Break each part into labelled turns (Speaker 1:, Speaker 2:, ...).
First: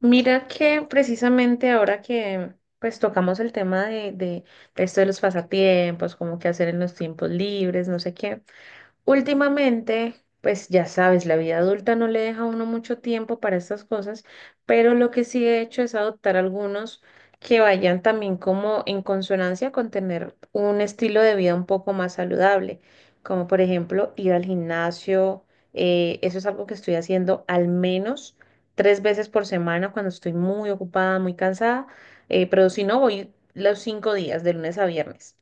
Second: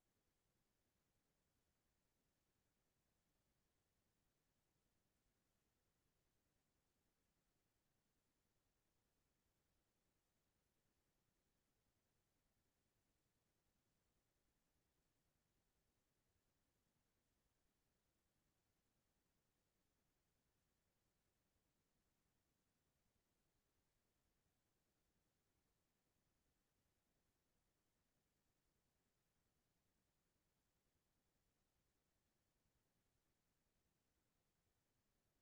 Speaker 1: Mira que precisamente ahora que pues tocamos el tema de esto de los pasatiempos, como qué hacer en los tiempos libres, no sé qué. Últimamente, pues ya sabes, la vida adulta no le deja a uno mucho tiempo para estas cosas, pero lo que sí he hecho es adoptar algunos que vayan también como en consonancia con tener un estilo de vida un poco más saludable, como por ejemplo ir al gimnasio, eso es algo que estoy haciendo al menos tres veces por semana cuando estoy muy ocupada, muy cansada, pero si no, voy los cinco días, de lunes a viernes.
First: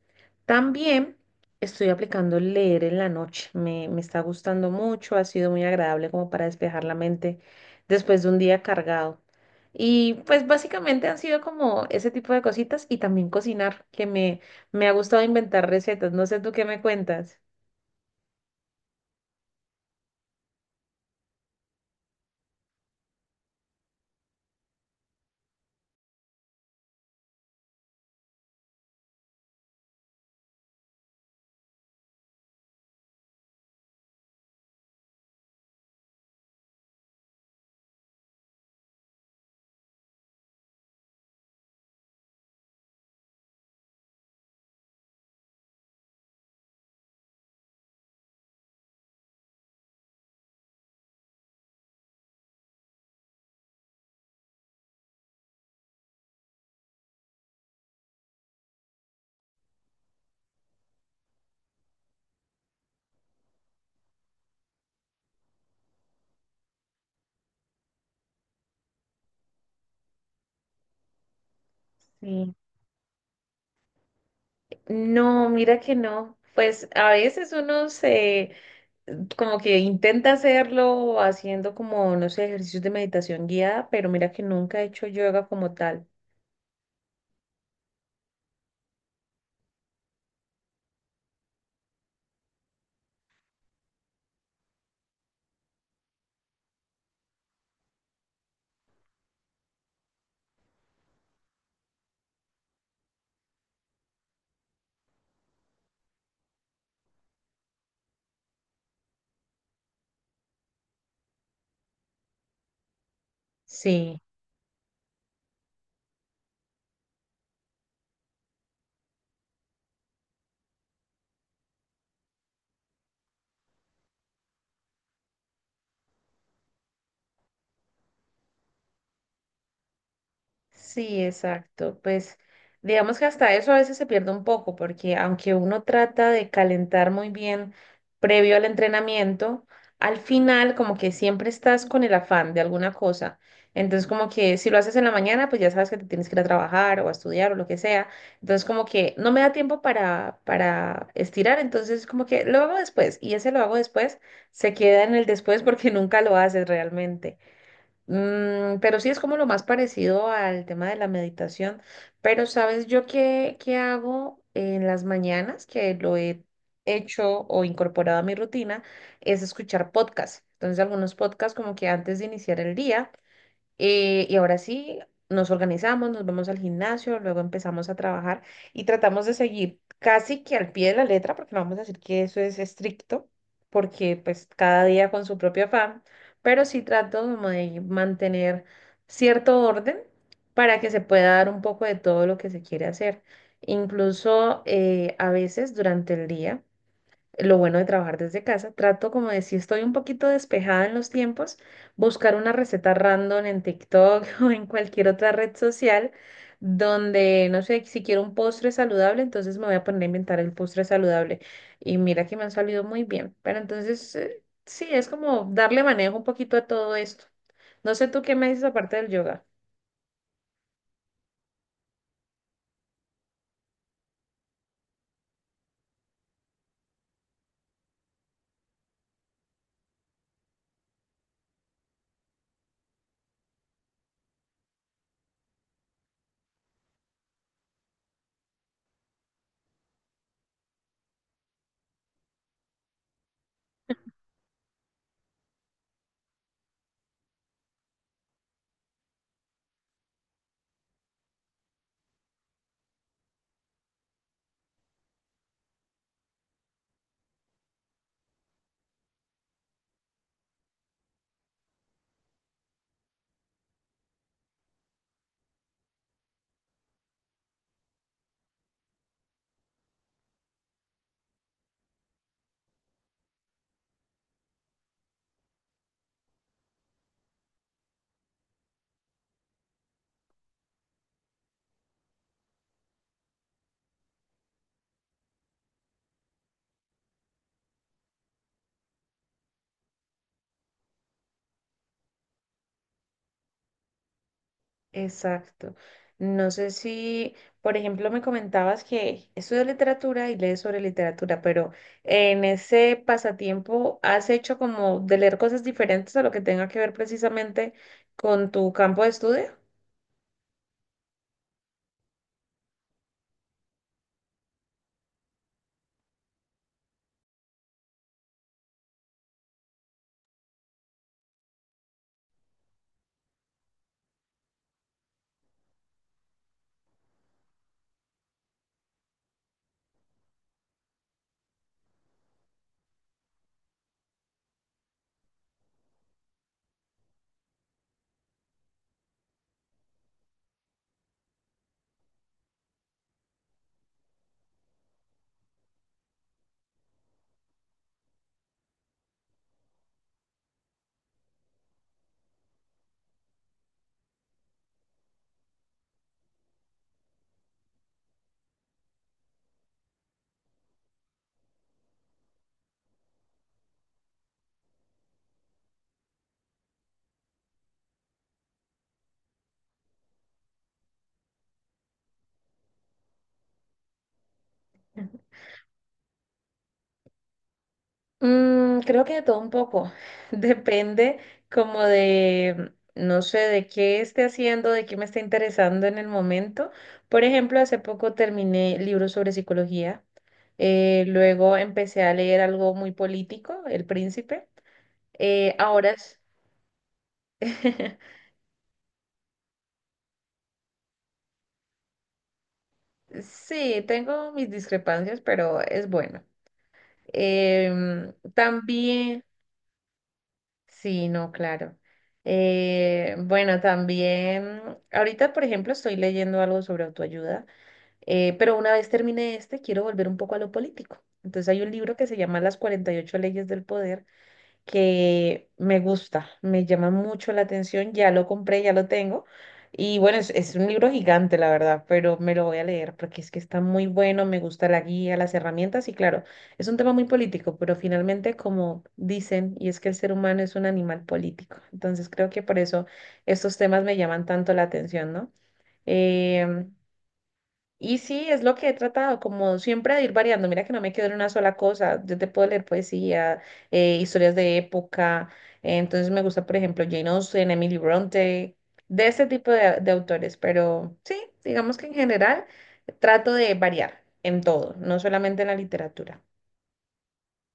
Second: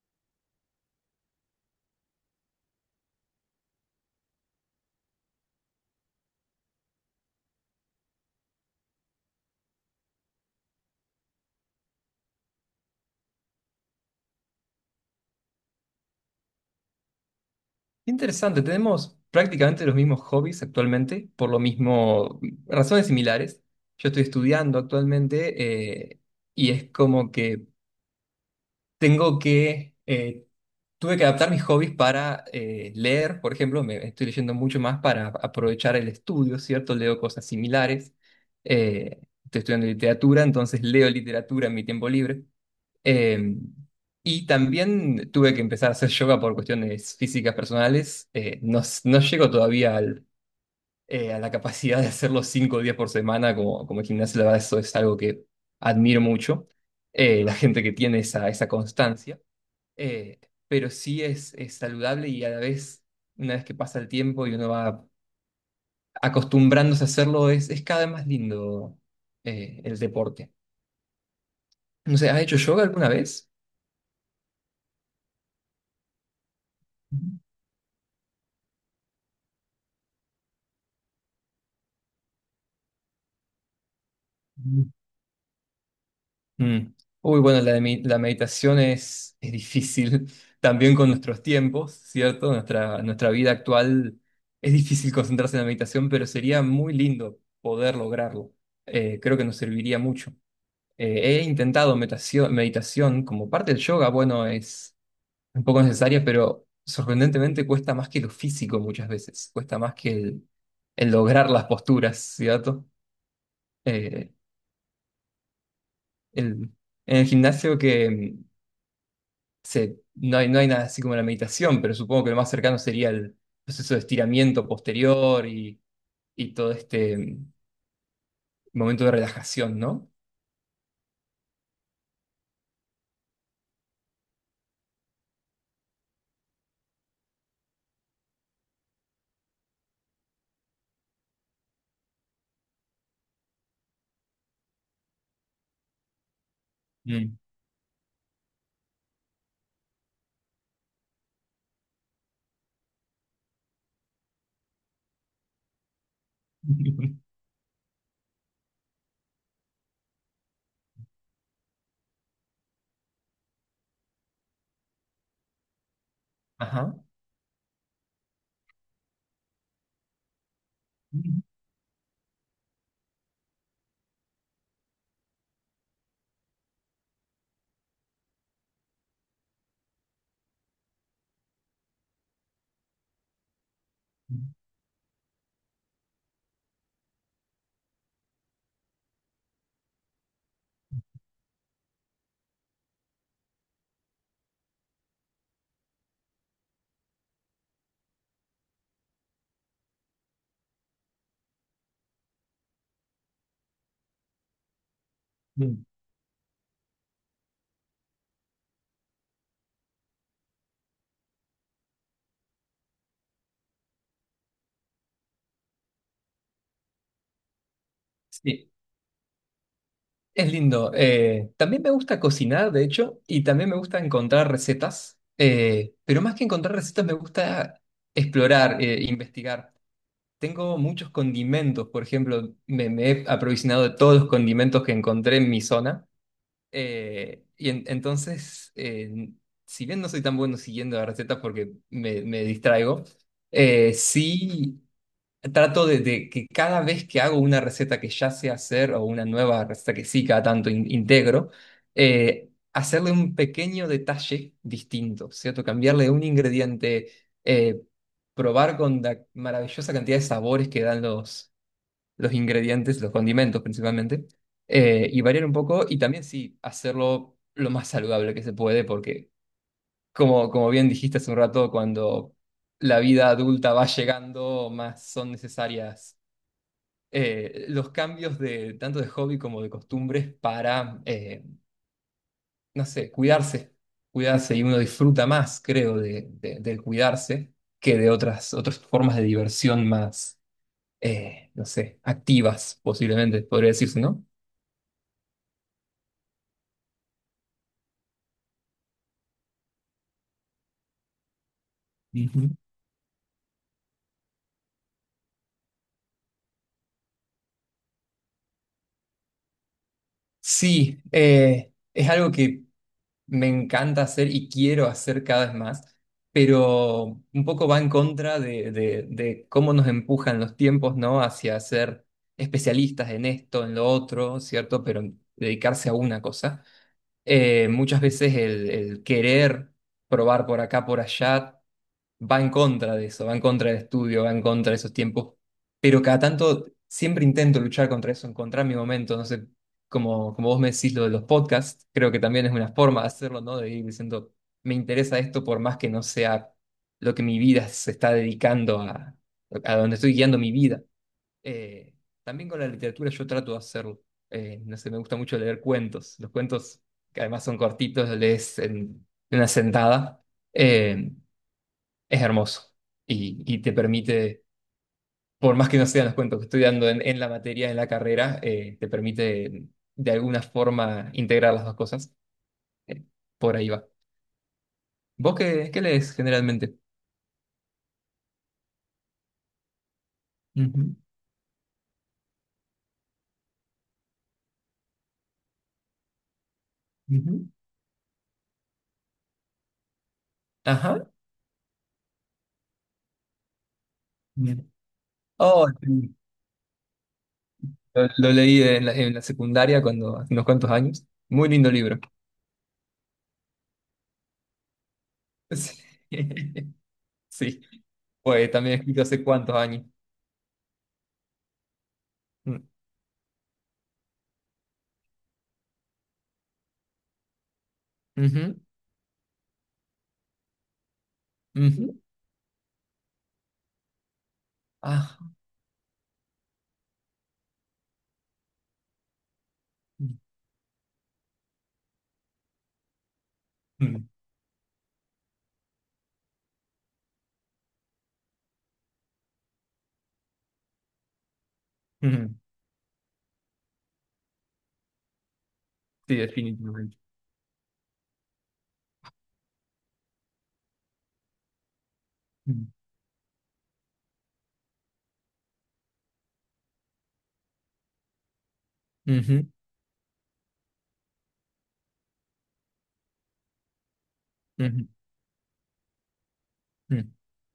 Speaker 1: También... Estoy aplicando leer en la noche. Me está gustando mucho, ha sido muy agradable como para despejar la mente después de un día cargado. Y pues básicamente han sido como ese tipo de cositas y también cocinar, que me ha gustado inventar recetas. No sé tú qué me cuentas.
Speaker 2: Interesante, tenemos prácticamente los mismos hobbies actualmente, por lo mismo, razones similares. Yo estoy estudiando actualmente, y es como que tengo que tuve que adaptar mis hobbies para leer, por ejemplo, me estoy leyendo mucho más para aprovechar el estudio, ¿cierto? Leo cosas similares. Eh, Estoy estudiando literatura, entonces leo literatura en mi tiempo libre. Eh, y también tuve que empezar a hacer yoga por cuestiones físicas personales. No, no llego todavía a la capacidad de hacerlo 5 días por semana como, como el gimnasio. La verdad, eso es algo que admiro mucho. La gente que tiene esa constancia. Eh, pero sí es saludable y a la vez, una vez que pasa el tiempo y uno va acostumbrándose a hacerlo, es cada vez más lindo el deporte. No sé, ¿has
Speaker 1: Sí.
Speaker 2: hecho yoga alguna vez?
Speaker 1: No, mira que no. Pues a veces uno se como que intenta hacerlo haciendo como, no sé, ejercicios de meditación guiada, pero mira que nunca he hecho yoga como tal.
Speaker 2: Mm. Uy, bueno, la meditación es difícil también con nuestros tiempos, ¿cierto? Nuestra vida actual es difícil concentrarse en la meditación, pero sería muy lindo poder lograrlo. Creo que nos serviría mucho. He intentado meditación, meditación como parte del yoga, bueno, es un poco necesaria, pero sorprendentemente cuesta más que lo físico muchas veces, cuesta más que el lograr las posturas, ¿cierto?
Speaker 1: Sí.
Speaker 2: Eh, el, en el gimnasio que... se, no hay nada así como la meditación, pero supongo que lo más cercano sería el proceso de estiramiento posterior y todo este momento de relajación, ¿no?
Speaker 1: Sí, exacto. Pues digamos que hasta eso a veces se pierde un poco, porque aunque uno trata de calentar muy bien previo al entrenamiento, al final como que siempre estás con el afán de alguna cosa. Entonces como que si lo haces en la mañana, pues ya sabes que te tienes que ir a trabajar o a
Speaker 2: Mm.
Speaker 1: estudiar o lo que sea. Entonces como que no me da tiempo para estirar, entonces como que lo hago después y ese lo hago después se queda en el después porque nunca lo haces realmente. Mm, pero sí es como lo más parecido al tema de la meditación. Pero ¿sabes yo qué hago en las mañanas? Que lo he
Speaker 2: Ajá.
Speaker 1: hecho o incorporado a mi rutina, es escuchar podcasts. Entonces algunos podcasts como que antes de iniciar el día. Y ahora sí, nos organizamos, nos vamos al gimnasio, luego empezamos a trabajar y tratamos de seguir casi que al pie de la letra, porque no vamos a decir que eso es estricto, porque pues cada día con su propio afán, pero sí trato como de mantener cierto orden para que se pueda dar un poco de todo lo que se quiere hacer. Incluso a veces durante el día lo bueno de trabajar desde casa, trato como de si estoy un poquito despejada en los tiempos, buscar una receta random en TikTok o en cualquier otra red
Speaker 2: Mm.
Speaker 1: social donde, no sé, si quiero un postre saludable, entonces me voy a poner a inventar el postre saludable. Y mira que me han salido muy bien. Pero entonces, sí, es como darle manejo un poquito a todo esto. No sé tú qué me dices
Speaker 2: Sí,
Speaker 1: aparte del yoga.
Speaker 2: es lindo. También me gusta cocinar, de hecho, y también me gusta encontrar recetas, pero más que encontrar recetas me gusta explorar, investigar. Tengo muchos condimentos, por ejemplo, me he aprovisionado de todos los condimentos que encontré en mi zona. Entonces, si bien no soy tan bueno siguiendo las recetas porque me distraigo, sí trato de que cada vez que hago una receta que ya sé hacer o una nueva receta que sí cada tanto integro, hacerle un pequeño detalle distinto, ¿cierto? Cambiarle un ingrediente, eh, probar con la maravillosa cantidad de sabores que dan los ingredientes, los condimentos principalmente, y variar un poco y también sí hacerlo lo más saludable que se puede, porque como, como bien dijiste hace un rato, cuando la vida adulta va llegando, más son necesarias los cambios de tanto de hobby como de costumbres para, no sé, cuidarse, cuidarse y uno disfruta más, creo, del cuidarse que de otras, otras formas de diversión más, no sé, activas posiblemente, podría decirse, ¿no?
Speaker 1: Exacto. No sé si, por ejemplo, me comentabas que estudias literatura y lees sobre literatura, pero en
Speaker 2: Ujú.
Speaker 1: ese pasatiempo has hecho como de leer cosas diferentes a lo que tenga que ver precisamente con tu campo de estudio.
Speaker 2: Sí, es algo que me encanta hacer y quiero hacer cada vez más, pero un poco va en contra de cómo nos empujan los tiempos, ¿no? Hacia ser especialistas en esto, en lo otro, ¿cierto? Pero dedicarse a una cosa. Muchas veces el querer probar por acá, por allá, va en contra de eso, va en contra del estudio, va en contra de esos tiempos, pero cada tanto siempre intento luchar contra eso, encontrar mi momento, no sé, como, como vos me decís lo de los podcasts, creo que también es una forma de hacerlo, ¿no? De ir diciendo, me interesa esto por más que no sea lo que mi vida se está dedicando a donde estoy guiando mi vida. Eh, También con la literatura yo trato de hacerlo. No sé, me gusta mucho leer cuentos. Los cuentos, que además son cortitos, los lees en una sentada. Eh, es hermoso y te permite, por más que no sean los cuentos que estoy dando en la materia, en la carrera, te permite de alguna forma integrar las dos cosas. Eh, por ahí va. ¿Vos qué, qué lees generalmente?
Speaker 1: Mm, creo que de todo un poco.
Speaker 2: Ujú,
Speaker 1: Depende como de, no sé, de qué esté haciendo, de qué me está interesando en el momento. Por
Speaker 2: ujú.
Speaker 1: ejemplo, hace poco terminé libros sobre psicología.
Speaker 2: Ajá.
Speaker 1: Luego empecé a leer algo muy político, El Príncipe.
Speaker 2: Bien. Oh,
Speaker 1: Ahora
Speaker 2: sí.
Speaker 1: es-
Speaker 2: Lo leí en en la secundaria cuando, hace unos cuantos años. Muy lindo libro.
Speaker 1: sí, tengo mis discrepancias, pero es bueno.
Speaker 2: Sí. Sí.
Speaker 1: Em,
Speaker 2: Pues también escrito
Speaker 1: también...
Speaker 2: hace cuántos años.
Speaker 1: Sí, no, claro.
Speaker 2: Mm.
Speaker 1: Bueno, también, ahorita, por ejemplo, estoy leyendo algo sobre autoayuda, pero
Speaker 2: Ujú,
Speaker 1: una vez termine este, quiero volver un poco a lo político. Entonces hay un
Speaker 2: ujú.
Speaker 1: libro que se llama Las 48 leyes del poder,
Speaker 2: Ah.
Speaker 1: que me gusta, me llama mucho la atención, ya lo compré, ya lo tengo. Y bueno, es un libro gigante, la verdad, pero me lo voy a leer porque es que está muy
Speaker 2: Mm,
Speaker 1: bueno, me gusta la guía, las herramientas y claro, es un tema muy político, pero finalmente como dicen, y es que el ser humano es un animal político, entonces creo
Speaker 2: mm.
Speaker 1: que por eso estos temas me llaman tanto la atención, ¿no?
Speaker 2: Sí,
Speaker 1: Em,
Speaker 2: definitivamente.
Speaker 1: y sí, es lo que he tratado, como siempre, de ir variando. Mira que no me quedo en una sola cosa. Yo te puedo leer
Speaker 2: Mm.
Speaker 1: poesía, historias de época. Eh, entonces me gusta, por ejemplo, Jane Austen, Emily Bronte, de ese
Speaker 2: Ujú,
Speaker 1: tipo de autores. Pero sí, digamos que en general trato de variar en todo,
Speaker 2: ujú,
Speaker 1: no solamente en la literatura.
Speaker 2: mm.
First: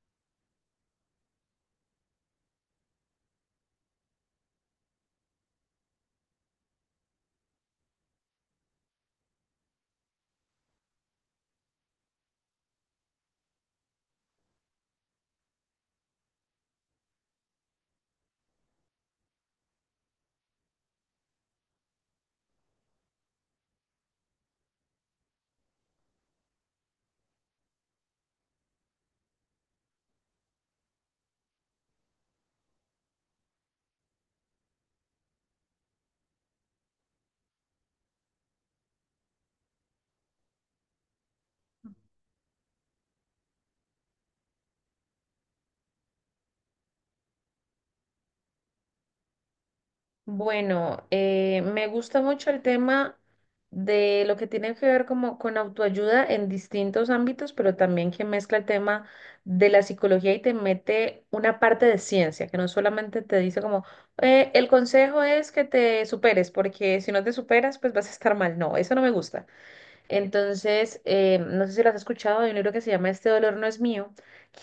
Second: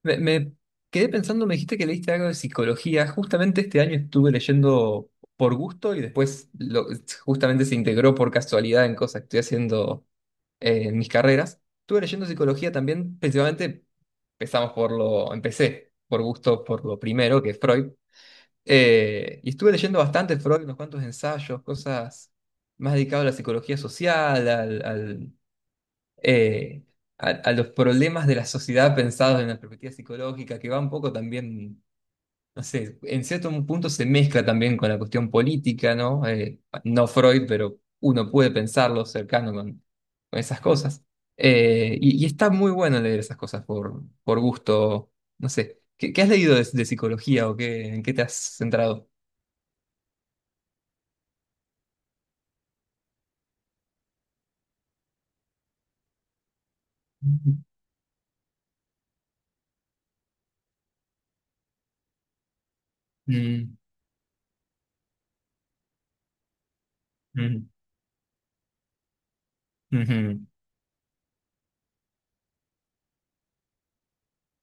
Speaker 2: Me quedé pensando, me dijiste que leíste algo de psicología. Justamente este año estuve leyendo por gusto y después justamente se integró por casualidad en cosas que estoy haciendo, en mis carreras. Estuve leyendo psicología también, principalmente empecé por gusto por lo primero, que es Freud. Y estuve leyendo bastante Freud, unos cuantos ensayos, cosas más dedicadas a la psicología social, eh, a los problemas de la sociedad pensados en la perspectiva psicológica, que va un poco también, no sé, en cierto punto se mezcla también con la cuestión política, ¿no? No Freud, pero uno puede pensarlo cercano con esas cosas. Y está muy bueno leer esas cosas por gusto, no sé. ¿Qué, qué has leído de psicología o qué, en qué te has centrado?
Speaker 1: Bueno, me gusta mucho el tema de lo que tiene que ver como con autoayuda en distintos ámbitos,
Speaker 2: Ujú.
Speaker 1: pero también que mezcla el tema de la psicología y te mete una parte de ciencia, que no solamente te dice
Speaker 2: Mm,
Speaker 1: como, el consejo es que te superes, porque si no te
Speaker 2: mm,
Speaker 1: superas, pues vas a estar mal". No, eso no me gusta.
Speaker 2: ujú.
Speaker 1: Entonces, no sé si lo has escuchado, hay un libro que se llama Este dolor no es mío,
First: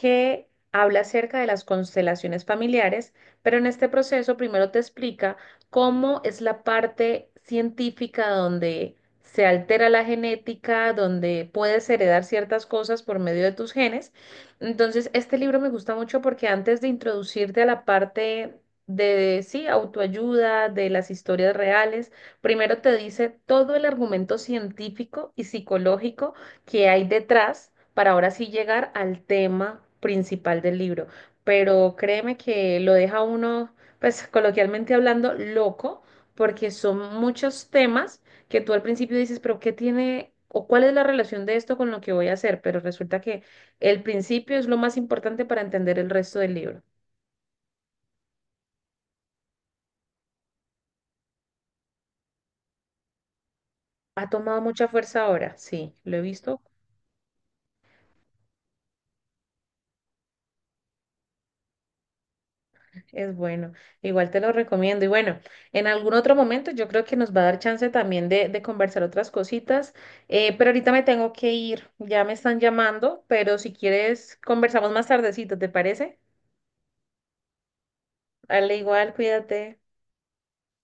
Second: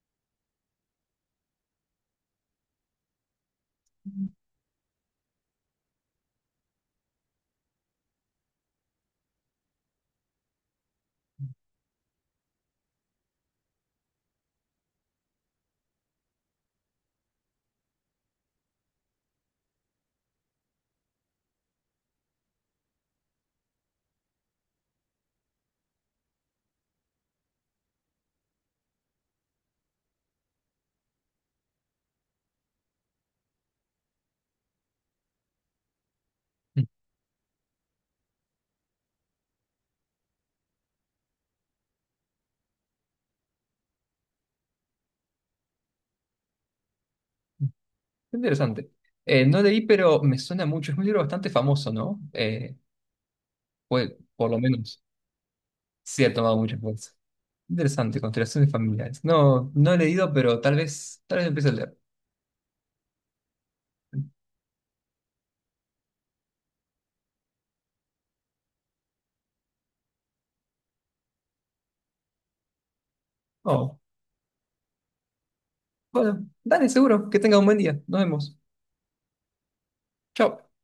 Speaker 1: que habla acerca de las constelaciones familiares, pero en este proceso primero te explica cómo es la parte científica donde se altera la genética, donde puedes heredar ciertas cosas por medio de tus genes. Entonces, este libro me gusta mucho porque antes de introducirte a la parte de, sí, autoayuda, de las historias reales, primero te dice todo el argumento científico y psicológico que hay detrás para ahora sí llegar al tema principal del libro. Pero créeme que lo deja uno, pues coloquialmente hablando, loco, porque son muchos temas que tú al principio dices, pero ¿qué tiene o cuál es la relación de esto con lo que voy a hacer? Pero resulta que el principio es lo más importante para entender el resto del libro.
Speaker 2: Interesante. No leí, pero me suena mucho. Es un libro bastante famoso, ¿no?
Speaker 1: Ha
Speaker 2: Por lo
Speaker 1: tomado mucha
Speaker 2: menos,
Speaker 1: fuerza ahora, sí, lo he
Speaker 2: sí ha tomado
Speaker 1: visto.
Speaker 2: mucha fuerza. Interesante, constelaciones familiares. No, no he leído, pero tal vez empiece a leer.
Speaker 1: Es bueno, igual te lo recomiendo. Y bueno, en algún otro momento yo creo que nos va a dar chance también de conversar otras cositas, pero ahorita me tengo que ir, ya me están llamando, pero si
Speaker 2: Oh,
Speaker 1: quieres conversamos más tardecito, ¿te parece?
Speaker 2: bueno, dale, seguro. Que tenga un buen día. Nos vemos.
Speaker 1: Dale igual, cuídate.
Speaker 2: Chao.